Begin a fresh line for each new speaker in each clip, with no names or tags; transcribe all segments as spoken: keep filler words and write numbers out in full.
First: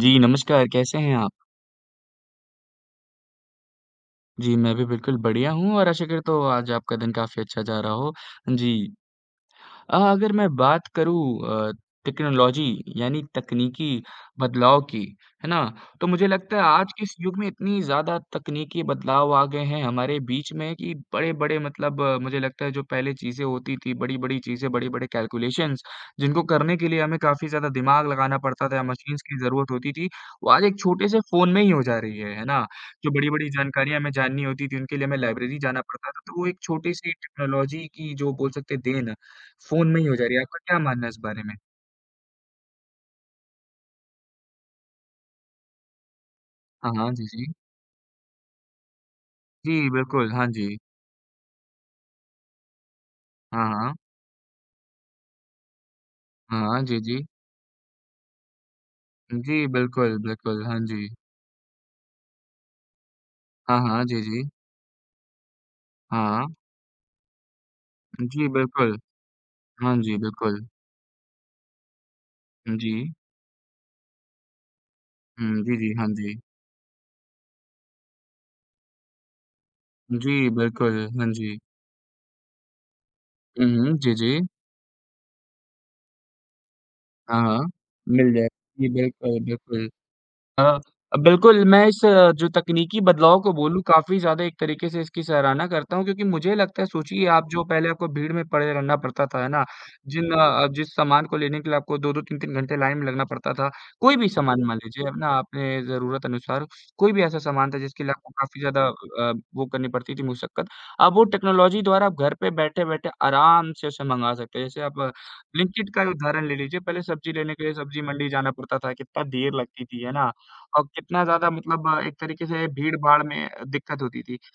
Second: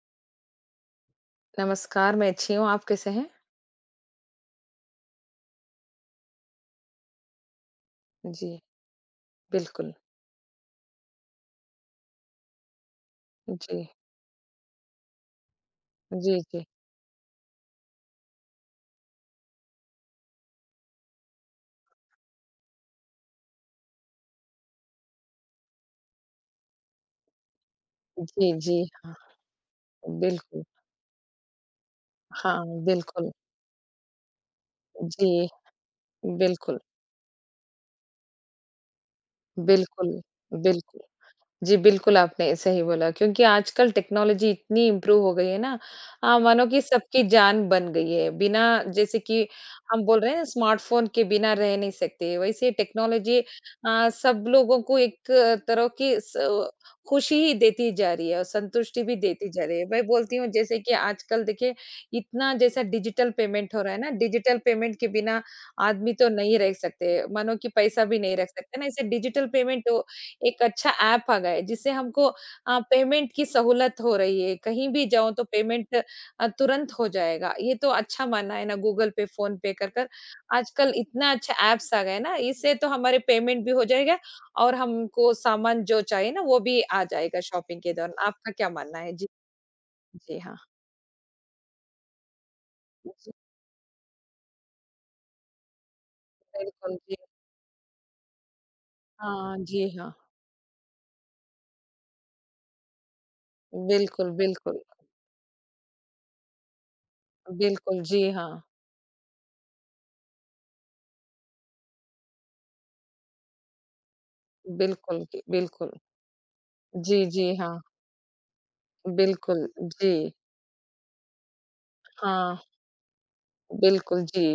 जी, नमस्कार, कैसे हैं आप?
नमस्कार, मैं अच्छी हूँ, आप कैसे हैं?
जी, मैं भी बिल्कुल बढ़िया हूँ और आशा करता हूँ आज आपका दिन काफ़ी अच्छा जा रहा हो।
जी,
जी,
बिल्कुल।
अ, अगर मैं बात करूँ अ, टेक्नोलॉजी यानी
जी,
तकनीकी बदलाव की, है ना? तो मुझे
जी,
लगता है
जी।
आज के इस युग में इतनी ज़्यादा तकनीकी बदलाव आ गए हैं हमारे बीच में कि बड़े-बड़े मतलब अ, मुझे लगता है जो पहले चीज़ें होती थी, बड़ी-बड़ी चीज़ें, बड़े-बड़े कैलकुलेशंस जिनको करने के लिए हमें काफ़ी ज़्यादा दिमाग लगाना
जी,
पड़ता
जी,
था,
हाँ,
मशीन्स की ज़रूरत होती थी, वो
बिल्कुल।
आज एक छोटे से फ़ोन में ही हो जा रही है, है ना?
हाँ,
जो
बिल्कुल।
बड़ी-बड़ी जानकारियाँ हमें जाननी होती थी, उनके लिए हमें
जी,
लाइब्रेरी जाना पड़ता था, तो वो एक
बिल्कुल,
छोटी-सी टेक्नोलॉजी की जो बोल सकते हैं देन है। फ़ोन में ही हो
बिल्कुल,
जा रही है, आपका क्या
बिल्कुल।
मानना है इस बारे में?
जी, बिल्कुल आपने सही बोला क्योंकि आजकल टेक्नोलॉजी इतनी इम्प्रूव हो गई है ना अ, मानो कि
हाँ, हाँ,
सबकी
जी, जी।
जान बन गई है। बिना जैसे कि
जी,
हम बोल
बिल्कुल,
रहे हैं
हाँ जी।
स्मार्टफ़ोन के बिना रह नहीं सकते, वैसे टेक्नोलॉजी
हाँ, हाँ।
अ, सब लोगों को एक तरह की
हाँ,
स
हाँ, जी, जी।
खुशी ही देती जा रही है और संतुष्टि भी देती
जी,
जा रही है। मैं
बिल्कुल,
बोलती हूँ
बिल्कुल,
जैसे
हाँ
कि
जी।
आजकल देखिए इतना जैसा डिजिटल पेमेंट
हाँ,
हो रहा है
हाँ,
ना,
जी, जी।
डिजिटल पेमेंट के बिना आदमी तो
हाँ,
नहीं रह सकते, मानो कि पैसा भी नहीं रख
जी,
सकते ना,
बिल्कुल।
ऐसे डिजिटल पेमेंट
हाँ जी,
एक
बिल्कुल।
अच्छा ऐप आ गया है जिससे हमको अ,
जी।
पेमेंट की सहूलत हो रही है। कहीं भी जाओ तो
हुँ, जी, जी,
पेमेंट
हाँ जी।
अ, तुरंत हो जाएगा। ये तो अच्छा माना है ना गूगल पे, फ़ोन पे कर कर
जी,
आजकल
बिल्कुल,
इतना
हाँ
अच्छा
जी।
ऐप्स आ गए हैं ना, इससे तो हमारे पेमेंट
हुँ,
भी हो
हुँ, जी,
जाएगा
जी।
और हमको सामान जो चाहिए ना वो भी आ जाएगा
हाँ, हाँ।
शॉपिंग के दौरान।
मिल जाए
आपका क्या
जी,
मानना है? जी,
बिल्कुल, बिल्कुल।
जी हाँ।
अ, बिल्कुल, मैं इस अ, जो तकनीकी
जी,
बदलाव को बोलूँ काफ़ी ज़्यादा एक तरीके से इसकी सराहना करता हूँ क्योंकि मुझे लगता है
बिल्कुल, जी।
सोचिए आप जो पहले आपको भीड़ में पड़े रहना पड़ता था, है
हाँ,
ना?
जी हाँ।
जिन अ, जिस सामान को लेने के लिए आपको दो दो तीन तीन घंटे लाइन में लगना पड़ता था, कोई भी
बिल्कुल,
सामान मान
बिल्कुल।
लीजिए अपना आपने ज़रूरत अनुसार कोई भी ऐसा सामान था
बिल्कुल,
जिसके लिए
जी
आपको
हाँ।
काफ़ी ज़्यादा अ, वो करनी पड़ती थी मुशक्कत। अब वो टेक्नोलॉजी द्वारा आप घर पे बैठे-बैठे आराम से उसे मंगा सकते हैं। जैसे आप
बिल्कुल,
ब्लिंकिट
बिल्कुल।
का उदाहरण ले लीजिए, पहले
जी,
सब्ज़ी
जी
लेने के लिए
हाँ।
सब्ज़ी मंडी जाना पड़ता था, कितना देर
बिल्कुल,
लगती थी,
जी।
है ना? और कितना ज़्यादा मतलब अ, एक तरीके
हाँ।
से भीड़-भाड़ में दिक्कत होती
बिल्कुल,
थी।
जी,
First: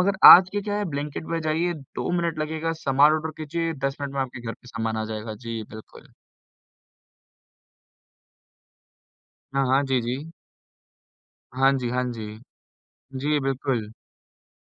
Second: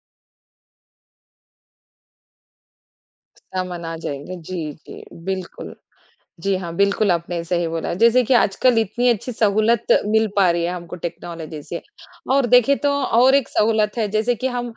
मगर आज के क्या है ब्लिंकिट पे जाइए दो मिनट लगेगा, सामान ऑर्डर कीजिए
सामन आ
दस मिनट में
जाएँगे।
आपके घर पे
जी,
सामान
जी,
आ जाएगा। जी,
बिल्कुल।
बिल्कुल।
जी हाँ, बिल्कुल आपने सही बोला। जैसे कि आजकल इतनी अच्छी
हाँ, हाँ।
सहूलत
जी, जी।
मिल पा रही है हमको टेक्नोलॉजी
हाँ
से
जी, हाँ जी।
और देखें तो और
जी,
एक
बिल्कुल।
सहूलत है जैसे कि हम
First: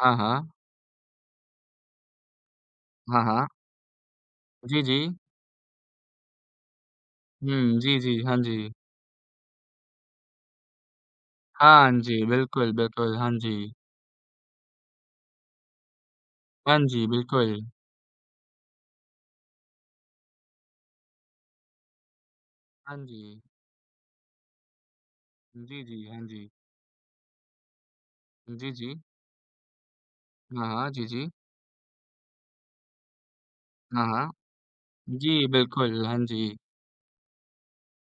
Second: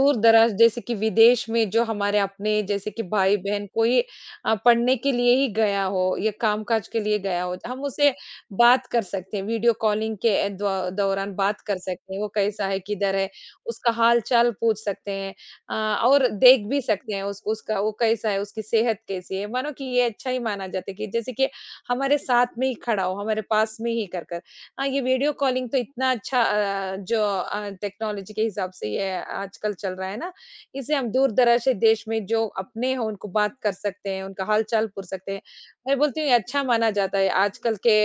हाँ, हाँ।
जैसे कि विदेश में जो हमारे अपने जैसे कि
हाँ, हाँ।
भाई-बहन कोई अ,
जी,
पढ़ने
जी।
के लिए ही गया हो या कामकाज के लिए गया हो,
हुँ,
हम
जी,
उससे
जी। हाँ जी।
बात कर सकते हैं, वीडियो कॉलिंग के द्व दौरान बात कर
हाँ
सकते हैं।
जी,
वो कैसा
बिल्कुल,
है, किधर
बिल्कुल।
है,
हाँ जी।
उसका हाल-चाल पूछ सकते हैं अ, और देख
हाँ
भी
जी,
सकते हैं उसको
बिल्कुल।
उसका वो कैसा है, उसकी सेहत कैसी है, मानो कि ये अच्छा ही माना जाता है कि जैसे कि हमारे साथ में ही
हाँ
खड़ा हो,
जी।
हमारे पास में ही कर कर। हाँ, ये वीडियो कॉलिंग तो
जी, जी।
इतना
हाँ
अच्छा
जी।
अ, जो अ, टेक्नोलॉजी के
जी,
हिसाब से
जी।
ये आजकल चल रहा है ना,
हाँ, हाँ।
इसे
जी,
हम
जी।
दूर-दराज के देश में जो अपने हों, उनको बात कर
हाँ,
सकते हैं,
हाँ।
उनका हाल-चाल पूछ सकते हैं।
जी,
मैं
बिल्कुल। हाँ
बोलती हूँ, ये
जी।
अच्छा माना जाता है आजकल के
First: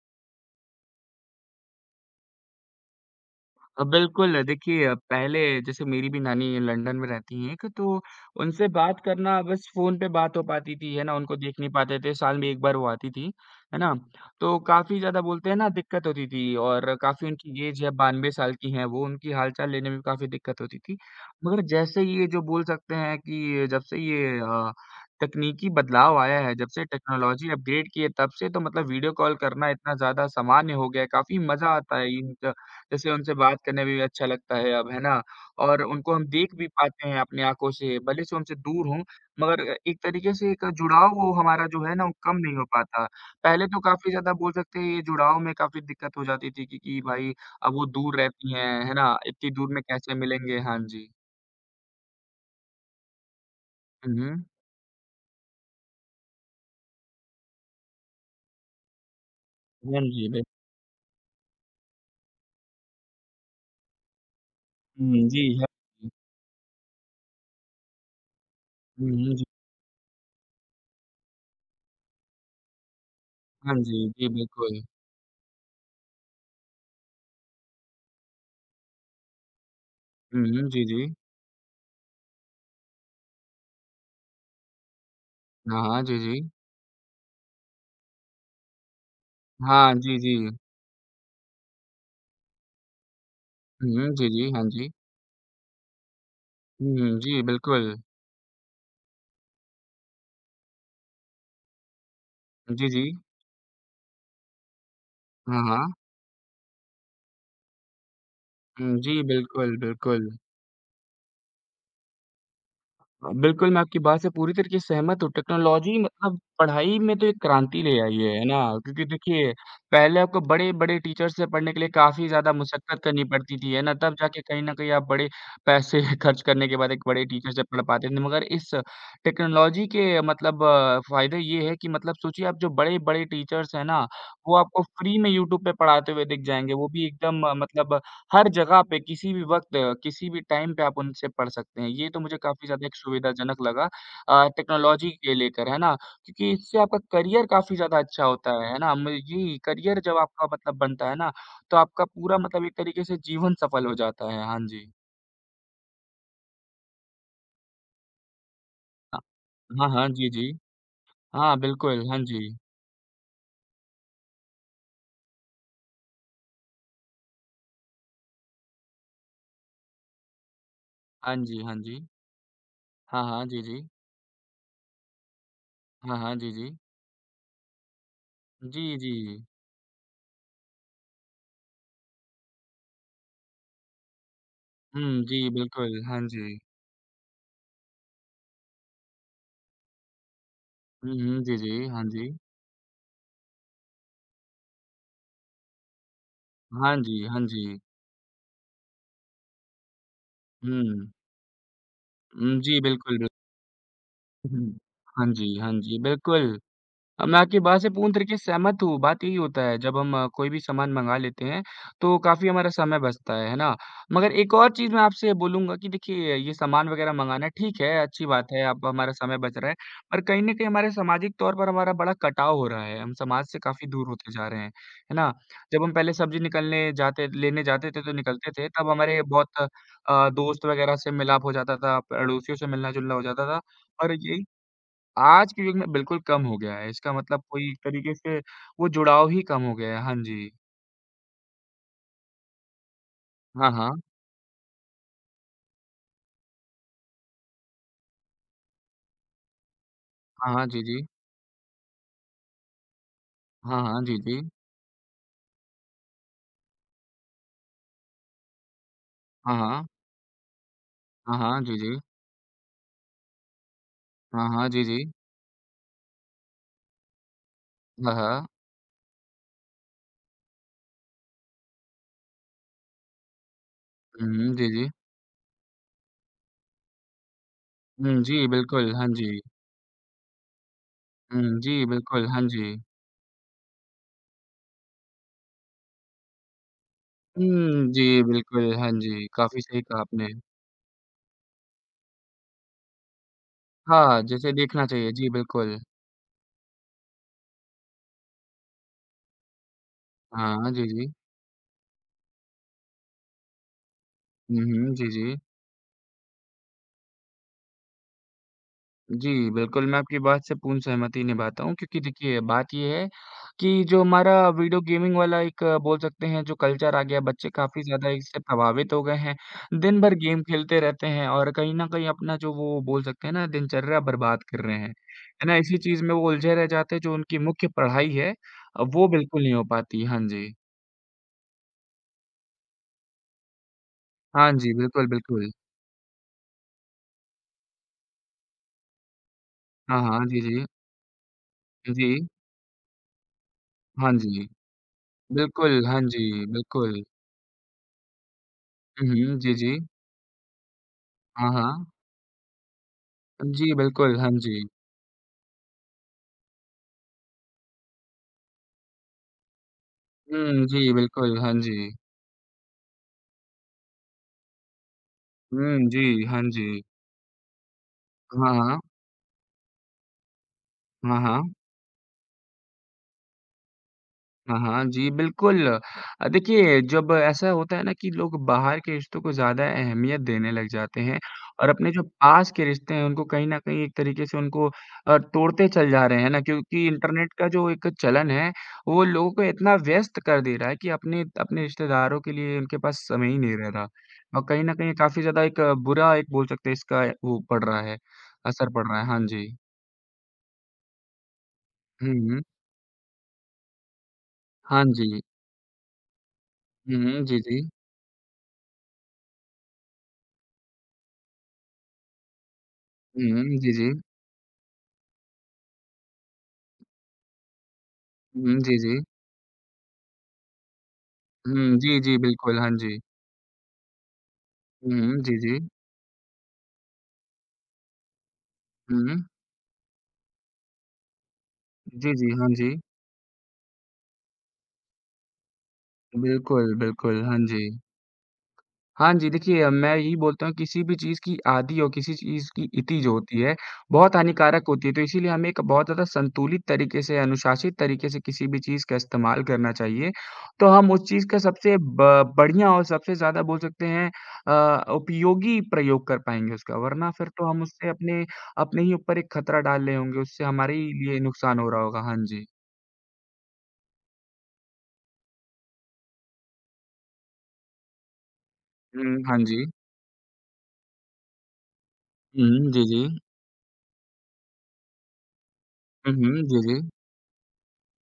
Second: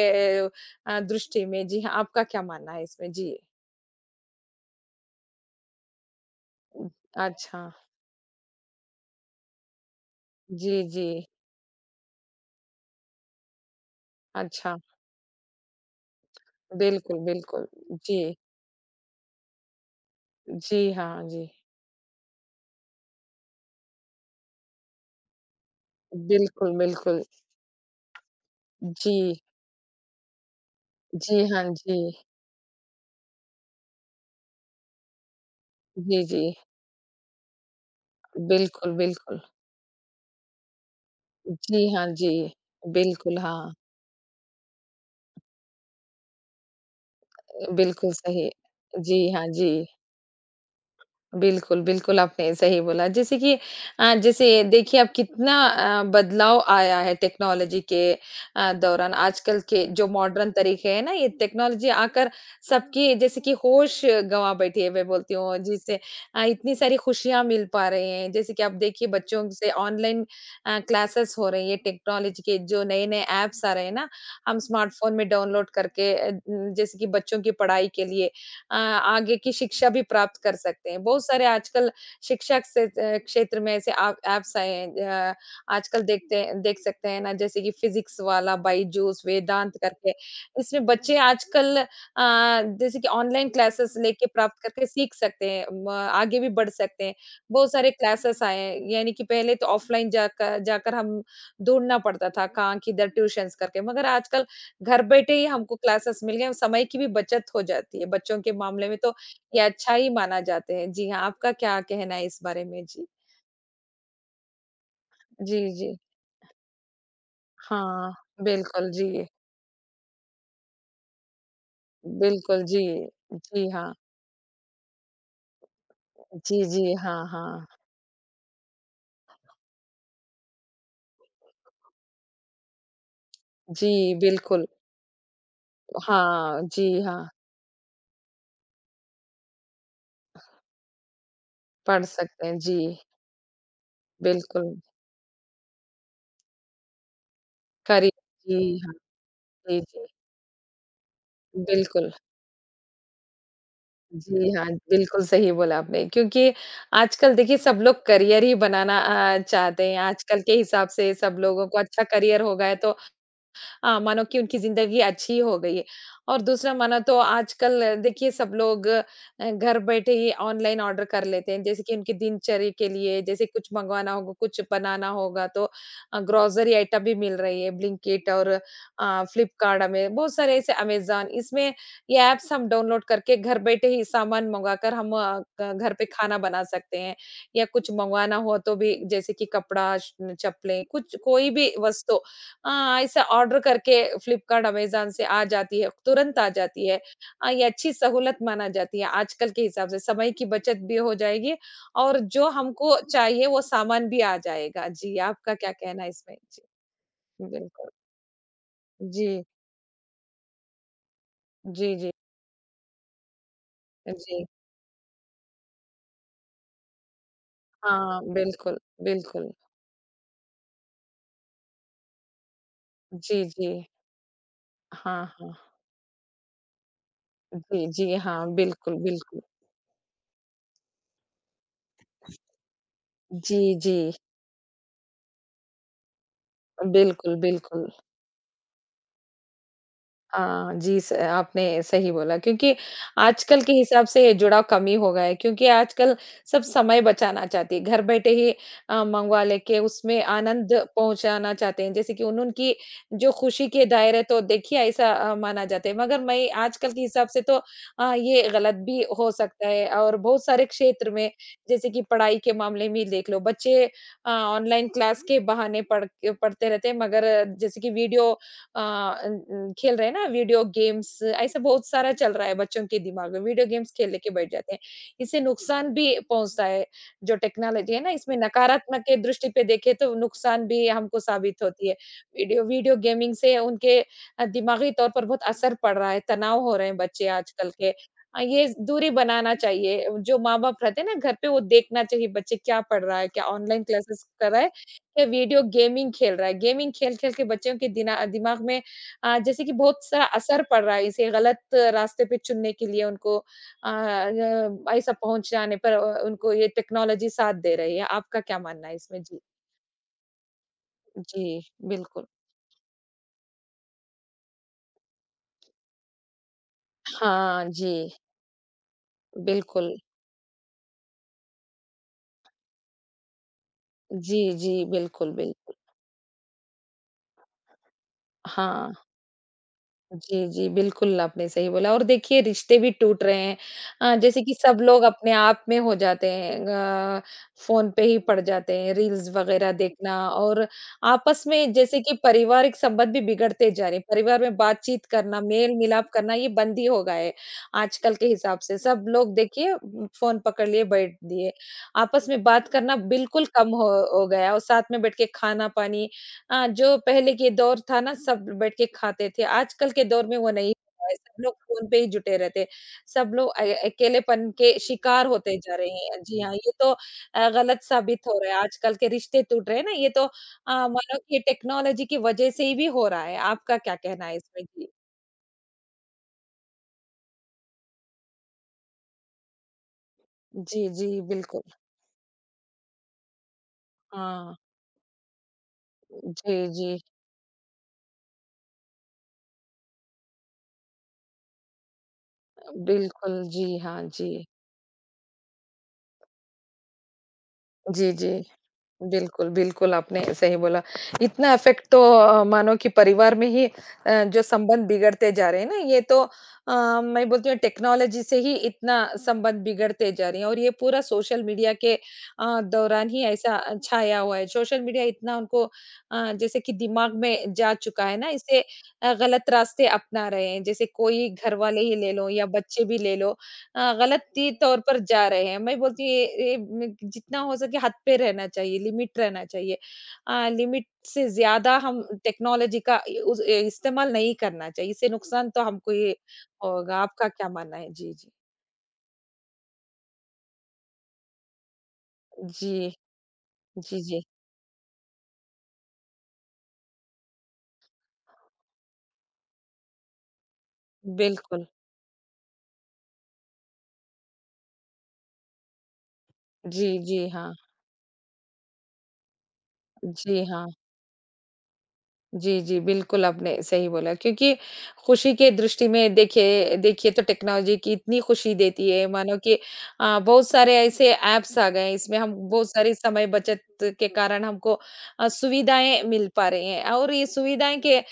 अ अ, दृष्टि में। जी हाँ, आपका क्या मानना है इसमें? जी।
अ, बिल्कुल, देखिए अ, पहले जैसे मेरी भी नानी लंदन में रहती हैं
अच्छा।
एक, तो उनसे बात करना बस फ़ोन पे बात हो
जी,
पाती थी, है
जी।
ना? उनको देख नहीं पाते थे, साल में एक बार वो आती थी, है ना? तो
अच्छा।
काफ़ी ज़्यादा बोलते हैं ना दिक्कत होती थी और
बिल्कुल,
काफ़ी
बिल्कुल।
उनकी एज है
जी।
बानवे साल की हैं वो, उनकी हाल-चाल लेने में भी काफ़ी दिक्कत होती
जी,
थी।
हाँ, जी।
मगर जैसे ये जो बोल सकते हैं कि जब से ये अ, तकनीकी बदलाव आया है, जब
बिल्कुल,
से
बिल्कुल।
टेक्नोलॉज़ी अपग्रेड की है तब से तो मतलब
जी।
वीडियो कॉल करना इतना ज़्यादा सामान्य हो गया है, काफ़ी
जी, हाँ,
मज़ा
जी।
आता है इन जैसे उनसे बात करने में भी अच्छा लगता है अब, है ना? और उनको
जी,
हम
जी।
देख भी पाते हैं अपनी आँखों से, भले से उनसे दूर
बिल्कुल,
हों,
बिल्कुल।
मगर एक तरीके से एक जुड़ाव वो हमारा
जी,
जो है
हाँ,
ना, वो
जी।
कम नहीं हो पाता।
बिल्कुल,
पहले
हाँ।
तो काफ़ी ज़्यादा बोल सकते हैं, ये जुड़ाव में काफ़ी दिक्कत हो जाती थी कि कि भाई, अब वो
बिल्कुल
दूर
सही।
रहती हैं, है ना?
जी, हाँ,
इतनी
जी।
दूर में कैसे मिलेंगे? हाँ जी।
बिल्कुल, बिल्कुल, आपने सही बोला। जैसे कि अ,
हुँ, हुँ।
जैसे देखिए अब कितना अ, बदलाव आया है टेक्नोलॉजी के अ, दौरान। आजकल के
हाँ
जो
जी, बिल
मॉडर्न तरीके हैं ना, ये टेक्नोलॉजी आकर सबकी जैसे कि होश गँवा बैठी है, मैं
हुँ,
बोलती
जी,
हूँ,
हाँ
जिससे
जी।
अ, इतनी सारी खुशियाँ मिल पा रही हैं। जैसे कि आप देखिए
हुँ, हुँ, जी।
बच्चों से ऑनलाइन अ, क्लासेस हो रही है, टेक्नोलॉजी के जो नए-नए ऐप्स आ
हाँ
रहे हैं ना,
जी, जी,
हम
बिल्कुल।
स्मार्टफ़ोन में डाउनलोड करके अ, जैसे कि बच्चों की पढ़ाई के लिए अ, आगे की शिक्षा भी प्राप्त
हुँ,
कर
हुँ, जी,
सकते हैं।
जी।
बहुत सारे आजकल शिक्षा से अ, क्षेत्र में ऐसे ऐप ऐप्स आए हैं। अ,
हाँ,
आजकल
हाँ, जी,
देखते
जी।
हैं देख सकते हैं ना जैसे कि फिज़िक्स वाला बायजूस, वेदांत
हाँ,
करके।
जी, जी।
इसमें बच्चे आजकल अ, जैसे कि ऑनलाइन
हुँ,
क्लासेस
हुँ,
लेके
जी, जी,
प्राप्त
हाँ
करके
जी।
सीख सकते हैं। म आगे भी बढ़ सकते हैं।
हुँ, जी,
बहुत सारे
बिल्कुल।
क्लासेस आए हैं, यानी कि पहले तो ऑफ़लाइन जाकर जाकर हम ढूँढना पड़ता था, कहाँ
जी, जी।
किधर ट्यूशन्स करके। मगर आजकल घर बैठे ही
हाँ,
हमको
हाँ।
क्लासेस मिल गए, समय की भी बचत हो जाती है, बच्चों के मामले में
हुँ,
तो
जी,
ये
बिल्कुल,
अच्छा ही
बिल्कुल।
माना जाते हैं। जी हाँ, आपका क्या कहना है इस बारे में? जी।
अ, बिल्कुल, मैं आपकी बात से पूरी तरीके से सहमत हूँ।
जी, जी।
टेक्नोलॉजी मतलब पढ़ाई में तो एक क्रांति ले
हाँ,
आई है, है ना?
बिल्कुल,
क्योंकि
जी।
देखिए, पहले आपको बड़े-बड़े टीचर से पढ़ने के लिए काफ़ी ज़्यादा
बिल्कुल, जी।
मशक्कत करनी पड़ती
जी
थी, है
हाँ।
ना? तब जाके कहीं न कहीं आप बड़े पैसे खर्च
जी,
करने के बाद
जी,
एक
हाँ,
बड़े टीचर से
हाँ।
पढ़ पाते थे। मगर इस टेक्नोलॉजी के मतलब फ़ायदे ये है कि मतलब सोचिए आप जो बड़े-बड़े टीचर्स हैं
जी,
ना, वो
बिल्कुल।
आपको फ्री में यूट्यूब पे पढ़ाते हुए दिख
हाँ,
जाएँगे। वो
जी
भी
हाँ,
एकदम मतलब हर जगह पे किसी भी वक़्त, किसी भी टाइम पे आप उनसे पढ़ सकते हैं।
पढ़
ये तो मुझे
सकते हैं।
काफ़ी
जी,
ज़्यादा एक सुविधाजनक लगा अ,
बिल्कुल।
टेक्नोलॉजी के लेकर, है ना? क्योंकि इससे आपका करियर काफ़ी ज़्यादा
करिए
अच्छा होता है,
जी
है
हाँ,
ना? म जी,
जी,
करियर
जी।
जब आपका मतलब बनता है ना, तो आपका
बिल्कुल।
पूरा मतलब एक तरीके से जीवन सफल हो जाता है।
जी
हाँ
हाँ,
जी।
बिल्कुल सही बोला आपने क्योंकि आजकल देखिए सब लोग करियर ही बनाना
हाँ।
अ, चाहते
हाँ,
हैं,
हाँ। जी,
आजकल
जी।
के हिसाब से सब
हाँ,
लोगों को अच्छा
बिल्कुल। हाँ
करियर
जी।
हो गया है तो अ, मानो कि उनकी ज़िंदगी अच्छी हो गई है। और दूसरा माना तो आजकल अ, देखिए सब लोग अ, घर बैठे ही ऑनलाइन ऑर्डर कर
हाँ
लेते
जी,
हैं,
हाँ
जैसे कि
जी।
उनकी दिनचर्या के लिए,
हाँ, हाँ।
जैसे
जी,
कुछ
जी।
मँगवाना होगा, कुछ बनाना होगा तो
हाँ,
अ,
हाँ। जी,
ग्रोसरी
जी।
आइटम भी मिल रही है, ब्लिंकिट और
जी, जी।
अ, फ्लिपकार्ट हमें बहुत सारे ऐसे अमेज़न इसमें ये ऐप्स हम डाउनलोड करके घर बैठे ही सामान मँगाकर हम
हुँ, जी,
अ, ग घर
बिल्कुल।
पे
हाँ
खाना
जी।
बना सकते हैं या कुछ मँगवाना हो तो भी जैसे कि कपड़ा, श न- चप्पलें,
हुँ,
कुछ
हुँ।
कोई
जी,
भी
जी। हाँ
वस्तु
जी।
अ, ऐसा ऑर्डर करके फ्लिपकार्ट, अमेज़न से आ जाती है, तुरंत आ जाती
हाँ
है।
जी, हाँ
अ, ये
जी।
अच्छी सहूलत माना जाती है आजकल के हिसाब से, समय की बचत भी
हुँ।
हो जाएगी और जो
हुँ, जी,
हमको
बिल्कुल,
चाहिए
बिल्कुल।
वो सामान भी आ
हुँ।
जाएगा। जी,
हाँ
आपका
जी,
क्या
हाँ जी,
कहना है इसमें?
बिल्कुल।
जी,
अ, मैं आपकी बात से
बिल्कुल।
पूर्ण तरीके से सहमत हूँ। बात यही
जी,
होता है जब हम अ, कोई भी सामान मँगा लेते हैं,
जी, जी,
तो काफ़ी हमारा समय बचता है, है ना? मगर
जी।
एक और चीज़ मैं आपसे बोलूँगा कि देखिए ये सामान वग़ैरह मँगाना ठीक है,
हाँ,
अच्छी बात है,
बिल्कुल,
अब हमारा समय
बिल्कुल।
बच रहा है। पर कहीं न कहीं हमारे सामाजिक तौर पर हमारा बड़ा कटाव हो रहा है, हम
जी,
समाज से
जी।
काफ़ी दूर होते जा रहे हैं, है
हाँ,
ना?
हाँ।
जब हम पहले सब्ज़ी निकलने जाते लेने
जी,
जाते थे
जी,
तो निकलते
हाँ,
थे, तब
बिल्कुल,
हमारे
बिल्कुल।
बहुत अ, दोस्त वग़ैरह से मिलाप हो जाता था, पड़ोसियों से मिलना-जुलना हो जाता
जी,
था।
जी।
और यही आज के युग में बिल्कुल कम हो गया है, इसका
बिल्कुल,
मतलब कोई एक
बिल्कुल।
तरीके से वो जुड़ाव ही कम हो गया है। हाँ जी।
हाँ, जी, स आपने सही बोला क्योंकि आजकल
हाँ,
के
हाँ।
हिसाब से ये जुड़ाव कम ही हो गया है क्योंकि आजकल सब समय बचाना चाहते हैं, घर बैठे ही अ, मंगवा लेके उसमें
हाँ, हाँ,
आनंद
जी, जी।
पहुँचाना चाहते हैं, जैसे कि उन उनकी जो खुशी
हाँ,
के
हाँ, जी,
दायरे
जी।
तो देखिए ऐसा अ, माना जाता है, मगर मैं आजकल के हिसाब से तो अ, ये गलत भी हो
हाँ,
सकता
हाँ।
है और बहुत सारे क्षेत्र में
हाँ, हाँ, जी,
जैसे
जी।
कि पढ़ाई के मामले में ही देख लो, बच्चे अ,
हाँ, हाँ, जी,
ऑनलाइन
जी।
क्लास के बहाने पढ़ के पढ़ते रहते हैं मगर जैसे कि
हाँ,
वीडियो
हाँ।
अ, अन अन खेल रहे हैं ना वीडियो गेम्स ऐसा बहुत सारा चल रहा है बच्चों के दिमाग में वीडियो गेम्स खेलने के बैठ
हुँ, जी,
जाते हैं।
जी।
इससे नुकसान भी पहुँचता है। जो टेक्नोलॉजी है ना
हुँ,
इसमें
जी, बिल्कुल,
नकारात्मक
हाँ
के
जी।
दृष्टि पे देखें तो नुकसान भी हमको
हुँ,
साबित
जी,
होती है।
बिल्कुल, हाँ
वीडियो
जी।
वीडियो गेमिंग से उनके अ, दिमागी तौर पर बहुत असर पड़ रहा है, तनाव हो रहे हैं बच्चे आजकल
हुँ,
के।
जी,
अ, ये
बिल्कुल, हाँ
दूरी
जी।
बनाना
काफ़ी सही कहा
चाहिए
आपने।
जो माँ-बाप रहते हैं ना घर पे वो देखना चाहिए बच्चे क्या पढ़ रहा है, क्या ऑनलाइन
हाँ,
क्लासेस कर
जैसे
रहा है।
देखना चाहिए।
या
जी,
वीडियो
बिल्कुल।
गेमिंग खेल रहा है। गेमिंग खेल-खेल के बच्चों के दिना दिमाग में अ, जैसे कि बहुत सारा असर
हाँ,
पड़
जी,
रहा है
जी।
इसे गलत रास्ते पे चुनने के लिए उनको अ,
हुँ,
ग
हुँ, जी,
ऐसा
जी।
पहुँच जाने पर अ, उनको ये टेक्नोलॉजी साथ दे रही है। आपका क्या मानना है इसमें?
जी,
जी।
बिल्कुल, मैं आपकी बात से पूर्ण सहमति
जी,
निभाता हूँ क्योंकि
बिल्कुल।
देखिए, बात ये है कि जो हमारा वीडियो गेमिंग वाला एक अ, बोल सकते हैं जो कल्चर आ गया, बच्चे
हाँ,
काफ़ी ज़्यादा
जी,
इससे प्रभावित हो गए हैं।
बिल्कुल।
दिन भर गेम खेलते रहते हैं और कहीं न कहीं अपना जो वो बोल सकते हैं ना, दिनचर्या
जी,
बर्बाद कर
जी,
रहे हैं।
बिल्कुल,
है ना?
बिल्कुल।
इसी चीज़ में वो उलझे रह जाते हैं, जो उनकी मुख्य पढ़ाई है अ,
हाँ।
वो बिल्कुल नहीं हो पाती। हाँ
जी,
जी।
जी, बिल्कुल आपने सही बोला और देखिए रिश्ते भी टूट रहे हैं अ, जैसे
हाँ
कि
जी,
सब लोग
बिल्कुल,
अपने
बिल्कुल।
आप में हो जाते हैं अ, फ़ोन पे ही पड़ जाते हैं, रील्स वग़ैरह
हाँ,
देखना
हाँ। जी,
और
जी।
आपस में जैसे
जी।
कि पारिवारिक संबंध भी बिगड़ते जा रहे हैं,
हाँ
परिवार
जी।
में बातचीत करना,
बिल्कुल, हाँ
मेल-मिलाप
जी,
करना ये बंद ही हो
बिल्कुल।
गया है, आजकल के हिसाब से सब
हुँ,
लोग
हुँ। जी,
देखिए
जी।
उम, फ़ोन पकड़ लिए बैठ दिए,
हाँ, हाँ।
आपस में बात करना बिल्कुल
जी,
कम हो
बिल्कुल,
हो
हाँ
गया है
जी।
और साथ में बैठ के खाना-पानी अ, जो पहले के दौर था ना सब बैठ के खाते थे, आजकल के दौर में वो
हुँ,
नहीं
जी,
हुआ है,
बिल्कुल,
सब लोग
हाँ जी।
फ़ोन पे ही जुटे रहते हैं, सब लोग अ, अकेलेपन के शिकार होते जा रहे
हुँ,
हैं।
जी,
जी
हाँ
हाँ, ये
जी।
तो अ, गलत साबित हो रहा
हाँ,
है,
हाँ।
आजकल के रिश्ते टूट रहे हैं ना, ये तो अ, मानो
हाँ,
कि
हाँ।
टेक्नोलॉजी की वजह से ही भी हो रहा है, आपका क्या कहना है
हाँ,
इसमें?
हाँ।
जी।
जी, बिल्कुल। अ, देखिए जब ऐसा होता है ना कि लोग बाहर के रिश्तों को ज़्यादा अहमियत देने लग
जी,
जाते हैं
जी, बिल्कुल।
और अपने जो पास के रिश्ते हैं उनको कहीं न कहीं एक तरीके से
हाँ,
उनको अ, तोड़ते चल जा रहे हैं ना
जी,
क्योंकि
जी,
इंटरनेट का जो एक चलन है वो लोगों को इतना व्यस्त कर दे रहा है कि अपने अपने रिश्तेदारों के लिए उनके पास समय ही
बिल्कुल,
नहीं
जी
रह रहा।
हाँ, जी।
और कहीं न कहीं काफ़ी ज़्यादा एक अ, बुरा एक बोल सकते हैं इसका वो पड़ रहा है,
जी, जी।
असर पड़ रहा है। हाँ जी।
बिल्कुल, बिल्कुल, आपने सही बोला। इतना इफ़ेक्ट तो
हुँ, हुँ।
अ, मानो कि परिवार में ही अ, जो
हाँ
संबंध
जी।
बिगड़ते जा रहे हैं ना, ये तो अ,
हुँ, हुँ।
मैं
जी,
बोलती हूँ
जी।
टेक्नोलॉजी से ही इतना संबंध बिगड़ते जा रहे हैं और ये पूरा सोशल मीडिया के अ, दौरान ही
हुँ, हुँ।
ऐसा
जी, जी।
छाया हुआ है। सोशल मीडिया इतना उनको अ, जैसे कि दिमाग में जा चुका है ना, इससे
हुँ, जी, जी।
अ, गलत रास्ते अपना रहे हैं। जैसे कोई
हुँ,
घरवाले ही
जी,
ले
जी,
लो या
बिल्कुल, हाँ
बच्चे भी
जी।
ले लो अ, गलती तौर पर
हुँ, हुँ,
जा
जी,
रहे हैं।
जी।
मैं बोलती हूँ ये ये म जितना हो सके हद पे रहना चाहिए,
हुँ,
लिमिट रहना चाहिए। अ, लिमिट से ज़्यादा हम
जी, जी, हाँ जी।
टेक्नोलॉजी का इ उस ए इस्तेमाल नहीं करना चाहिए, इससे नुकसान तो हमको ही
बिल्कुल,
होगा।
बिल्कुल,
आपका
हाँ
क्या
जी।
मानना है? जी, जी।
हाँ जी, देखिए मैं यही बोलता हूँ किसी भी चीज़ की आदि और किसी चीज़ की
जी,
इति जो होती है,
जी,
बहुत
जी।
हानिकारक होती है। तो इसीलिए हमें एक बहुत ज़्यादा संतुलित तरीके से, अनुशासित तरीके से किसी भी चीज़ का इस्तेमाल करना चाहिए। तो हम उस चीज़ का
बिल्कुल।
सबसे ब बढ़िया और सबसे ज़्यादा बोल सकते हैं अ, उपयोगी प्रयोग कर पाएँगे उसका।
जी,
वरना
जी,
फिर तो
हाँ।
हम उससे अपने अपने ही ऊपर एक खतरा डाल रहे होंगे,
जी,
उससे
हाँ।
हमारे ही लिए नुकसान हो रहा होगा। हाँ जी।
जी, जी, बिल्कुल आपने सही बोला क्योंकि खुशी के दृष्टि में देखिए देखिए तो टेक्नोलॉजी की इतनी खुशी देती है
हुँ,
मानो
हाँ
कि
जी।
अ, बहुत सारे ऐसे ऐप्स आ गए हैं इसमें हम बहुत
हुँ, जी,
सारी
जी।
समय बचत के कारण हमको अ, सुविधाएँ
हुँ,
मिल
हुँ,
पा
जी,
रही
जी।
हैं और ये सुविधाएँ के अ,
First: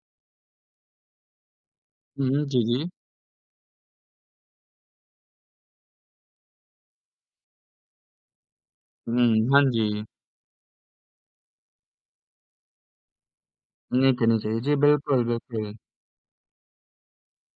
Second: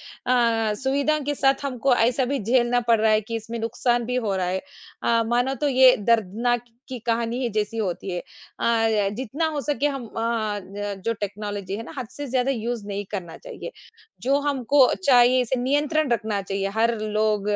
सुविधा के साथ हमको ऐसा भी
हुँ, जी,
झेलना
जी।
पड़ रहा है कि इसमें नुकसान भी हो रहा है। अ, मानो तो ये दर्दनाक की कहानी ही जैसी होती है। अ,
हुँ,
जितना हो
हाँ
सके हम
जी।
अ, ज जो टेक्नोलॉजी है ना हद से ज़्यादा यूज़ नहीं करना चाहिए।
नहीं करनी
जो
चाहिए। जी,
हमको
बिल्कुल,
चाहिए इसे
बिल्कुल।
नियंत्रण रखना चाहिए हर लोग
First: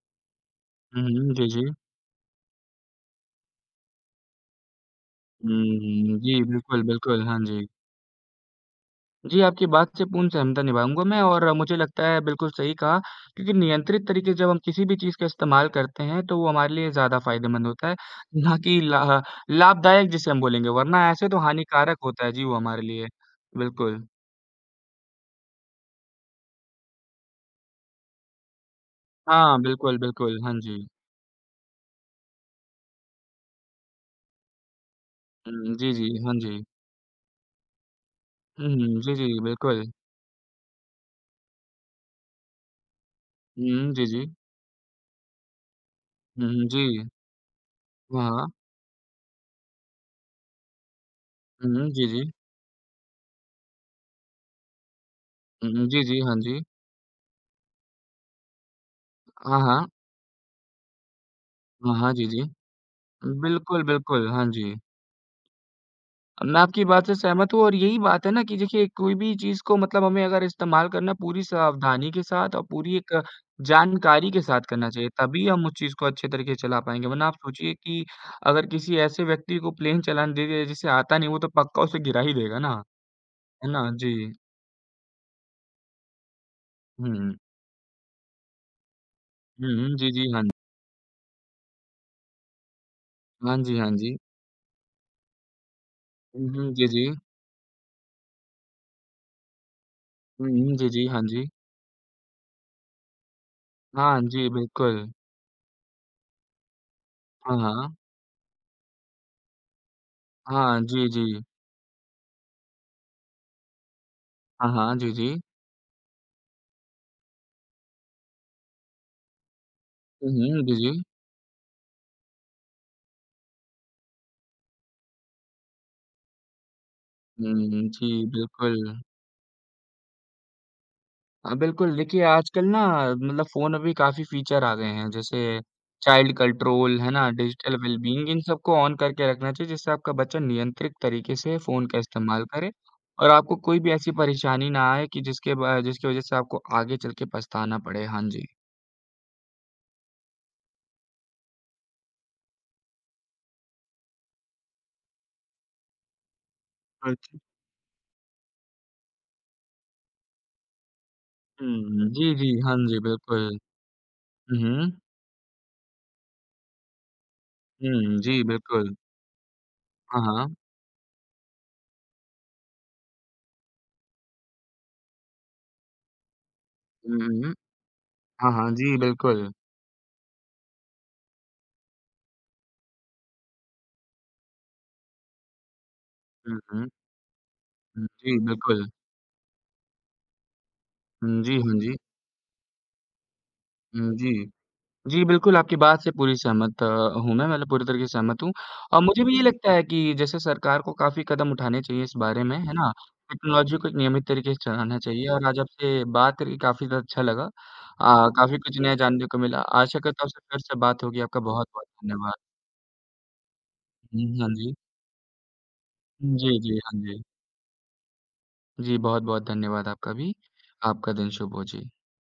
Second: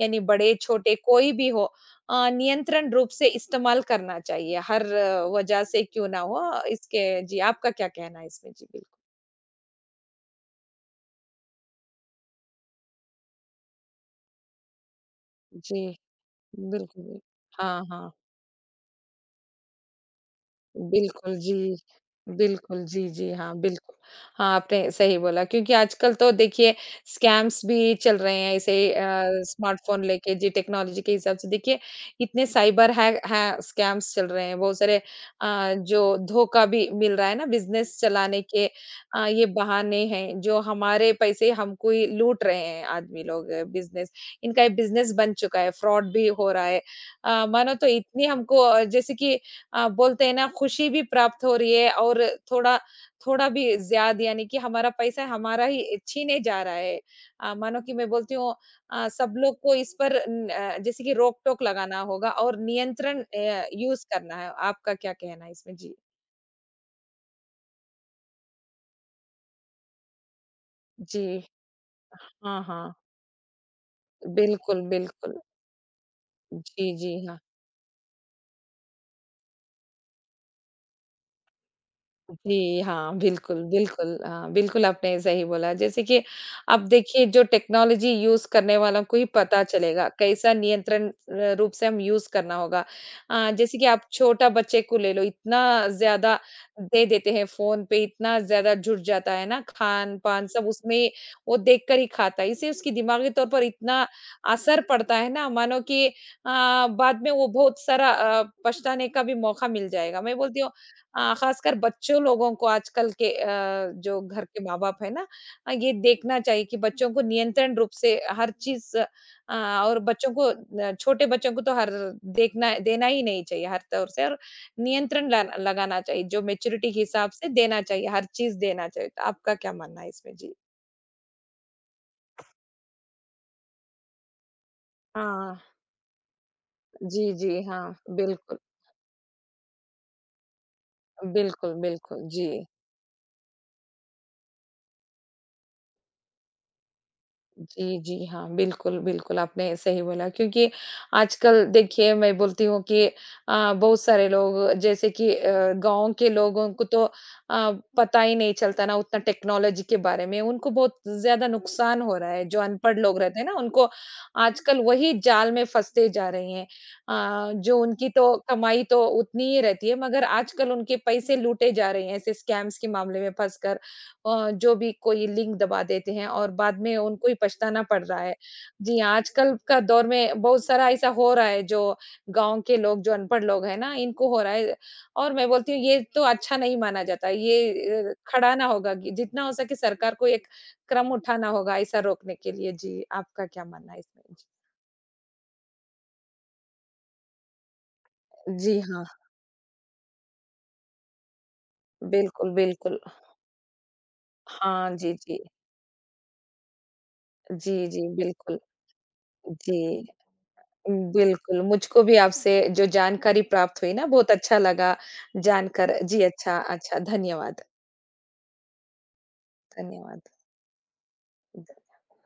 यानी बड़े-छोटे
हुँ,
कोई
हुँ। जी,
भी हो
जी।
अ, नियंत्रण रूप से इस्तेमाल करना चाहिए हर अ, वजह से क्यों
हुँ,
ना
जी,
हो
बिल्कुल,
इसके
बिल्कुल।
जी,
हाँ जी।
आपका क्या कहना है इसमें? जी, बिल्कुल।
जी, आपकी बात से पूर्ण सहमता निभाऊँगा मैं और मुझे लगता है बिल्कुल सही कहा क्योंकि नियंत्रित तरीके से जब हम किसी भी चीज़ का इस्तेमाल
जी,
करते हैं तो वो हमारे लिए
बिल्कुल।
ज़्यादा
बिल्कुल।
फ़ायदेमंद
हाँ,
होता है,
हाँ।
ना कि ला लाभदायक जिसे हम बोलेंगे वरना ऐसे
बिल्कुल,
तो
जी।
हानिकारक होता है जी वो हमारे
बिल्कुल,
लिए।
जी, जी, हाँ, बिल्कुल।
बिल्कुल।
हाँ, आपने सही बोला क्योंकि आजकल तो देखिए स्कैम्स भी चल रहे हैं ऐसे अ,
हाँ, बिल्कुल,
स्मार्टफ़ोन लेके
बिल्कुल।
जी,
हाँ जी।
टेक्नोलॉजी के हिसाब से देखिए इतने साइबर हैक है स्कैम्स चल रहे हैं, बहुत सारे अ,
हुँ, जी, जी।
जो
हाँ जी।
धोखा भी मिल रहा है ना बिज़नेस चलाने
हुँ,
के
हुँ। जी,
अ,
जी,
ये
बिल्कुल।
बहाने हैं जो हमारे पैसे हमको ही लूट रहे हैं आदमी लोग
हुँ, जी,
बिज़नेस
जी।
इनका ये बिज़नेस बन चुका है, फ्रॉड भी
हुँ,
हो रहा
हुँ।
है।
जी।
अ, मानो तो इतनी
हाँ, हाँ।
हमको अ, जैसे कि अ, बोलते हैं ना खुशी भी प्राप्त हो रही
हुँ,
है
जी,
और
जी।
थोड़ा थोड़ा भी ज़्यादा यानी कि हमारा पैसा हमारा
हुँ,
ही
जी, जी। हाँ
छीने
जी।
जा रहा है। अ, मानो कि मैं बोलती हूँ अ, सब लोग
हाँ,
को
हाँ।
इस पर न अ, जैसे कि रोक-टोक
हाँ,
लगाना
हाँ। जी,
होगा
जी।
और नियंत्रण अ,
बिल्कुल,
यूज़
बिल्कुल।
करना
हाँ
है।
जी।
आपका क्या कहना है इसमें? जी।
मैं आपकी बात से सहमत हूँ और यही बात है ना कि देखिए कोई भी चीज़ को मतलब हमें अगर इस्तेमाल करना
जी।
पूरी सावधानी के साथ
हाँ,
और
हाँ।
पूरी एक जानकारी के साथ
बिल्कुल,
करना चाहिए,
बिल्कुल।
तभी हम उस चीज़ को अच्छे तरीके से चला
जी,
पाएँगे।
जी।
वरना आप
हाँ।
सोचिए कि अगर किसी ऐसे व्यक्ति को प्लेन चलाना दे दिया जिसे आता नहीं, वो तो पक्का उसे गिरा ही देगा ना।
जी, हाँ, बिल्कुल,
है ना?
बिल्कुल।
जी।
हाँ, बिल्कुल आपने सही बोला। जैसे कि अब
हुँ,
देखिए
हुँ।
जो टेक्नोलॉज़ी यूज़ करने वालों को ही पता
हुँ, हुँ।
चलेगा,
जी, जी। हाँ।
कैसा नियंत्रण र रूप से हम यूज़ करना होगा। अ,
हाँ
जैसे
जी,
कि
हाँ
आप
जी।
छोटा बच्चे को ले लो, इतना ज़्यादा
हुँ, हुँ। जी,
दे
जी।
देते हैं फ़ोन पे, इतना ज़्यादा जुट जाता है ना, खान-पान
हुँ,
सब
हुँ। जी, जी।
उसमें
हाँ जी।
वो देखकर ही खाता है। इससे उसकी दिमागी तौर पर इतना
हाँ जी,
असर
बिल्कुल।
पड़ता है ना, मानो कि अ, बाद में वो
हाँ,
बहुत
हाँ।
सारा अ, पछताने का भी मौका मिल जाएगा। मैं बोलती हूँ
हाँ, जी,
अ,
जी।
खासकर बच्चों लोगों को आजकल के अ, जो घर के
हाँ, हाँ,
माँ-बाप है
जी,
ना
जी।
अ, ये देखना चाहिए कि बच्चों को नियंत्रण रूप से हर चीज़ अ, और
हुँ,
बच्चों को
हुँ, जी,
अ,
जी।
छोटे बच्चों को तो हर देखना देना ही नहीं चाहिए हर तौर से और नियंत्रण ला लगाना चाहिए, जो मैच्योरिटी के हिसाब से देना
हुँ,
चाहिए,
जी,
हर चीज़
बिल्कुल।
देना चाहिए। तो आपका क्या मानना है इसमें? जी।
हाँ, बिल्कुल, देखिए आजकल ना मतलब फ़ोन में भी काफ़ी फ़ीचर आ गए हैं,
हाँ।
जैसे चाइल्ड कंट्रोल, है ना?
जी, जी।
डिजिटल
हाँ,
वेलबीइंग इन
बिल्कुल।
सबको ऑन करके रखना चाहिए जिससे आपका बच्चा नियंत्रित तरीके से
बिल्कुल,
फ़ोन का
बिल्कुल।
इस्तेमाल
जी।
करे और आपको कोई भी ऐसी परेशानी ना आए कि जिसके ब जिसकी वज़ह से आपको आगे चल के पछताना
जी,
पड़े। हाँ
जी,
जी।
हाँ, बिल्कुल, बिल्कुल, आपने सही बोला क्योंकि आजकल देखिए मैं बोलती हूँ कि अ, बहुत सारे लोग जैसे कि अ, गाँव के लोगों को तो अ,
हाँ जी।
पता ही नहीं चलता ना उतना टेक्नोलॉजी के बारे में, उनको बहुत ज़्यादा नुकसान
हुँ,
हो
जी,
रहा है,
जी।
जो
हाँ
अनपढ़
जी,
लोग रहते हैं ना,
बिल्कुल।
उनको
हुँ,
आजकल
हुँ।
वही जाल में फँसते जा रहे हैं। अ, जो उनकी
हुँ,
तो
जी,
कमाई
बिल्कुल।
तो उतनी ही रहती है
हाँ,
मगर
हाँ।
आजकल उनके पैसे लूटे जा रहे हैं ऐसे स्कैम्स के मामले में फँसकर। अ, जो भी कोई लिंक दबा देते हैं और बाद में
हुँ,
उनको ही
हुँ।
पछताना पड़ रहा है।
हाँ, हाँ। जी,
जी, हाँ,
बिल्कुल।
आजकल का दौर में बहुत सारा ऐसा हो रहा है जो गाँव के लोग जो अनपढ़ लोग हैं ना इनको हो रहा है और मैं बोलती हूँ ये तो अच्छा
हुँ,
नहीं
हुँ।
माना जाता। ये अ,
जी,
खड़ाना
बिल्कुल।
होगा कि जितना हो सके सरकार को एक क्रम
हुँ,
उठाना
जी,
होगा
हाँ जी।
ऐसा रोकने के लिए। जी, आपका क्या मानना है
हुँ,
इसमें? जी।
जी। जी, बिल्कुल आपकी बात से पूरी सहमत अ, हूँ मैं, मतलब पूरी तरीके से सहमत हूँ
जी
और
हाँ,
मुझे भी ये लगता है कि जैसे सरकार को काफ़ी कदम उठाने चाहिए इस बारे
बिल्कुल,
में, है ना?
बिल्कुल।
टेक्नोलॉजी को एक नियमित तरीके से
हाँ,
चलाना
जी,
चाहिए
जी।
और आज आपसे बात करके काफ़ी ज़्यादा अच्छा लगा।
जी, जी,
अ,
बिल्कुल।
काफ़ी कुछ नया जानने को मिला।
जी।
आशा करता हूँ आपसे फिर से बात होगी। आपका
बिल्कुल,
बहुत-बहुत
मुझको भी
धन्यवाद।
आपसे जो जानकारी प्राप्त हुई ना
हुँ,
बहुत
हाँ
अच्छा
जी।
लगा जानकर जी अच्छा,
जी, जी,
अच्छा
हाँ जी।
धन्यवाद,
जी, बहुत-बहुत धन्यवाद आपका
धन्यवाद,
भी। आपका दिन शुभ हो। जी।
धन्यवाद।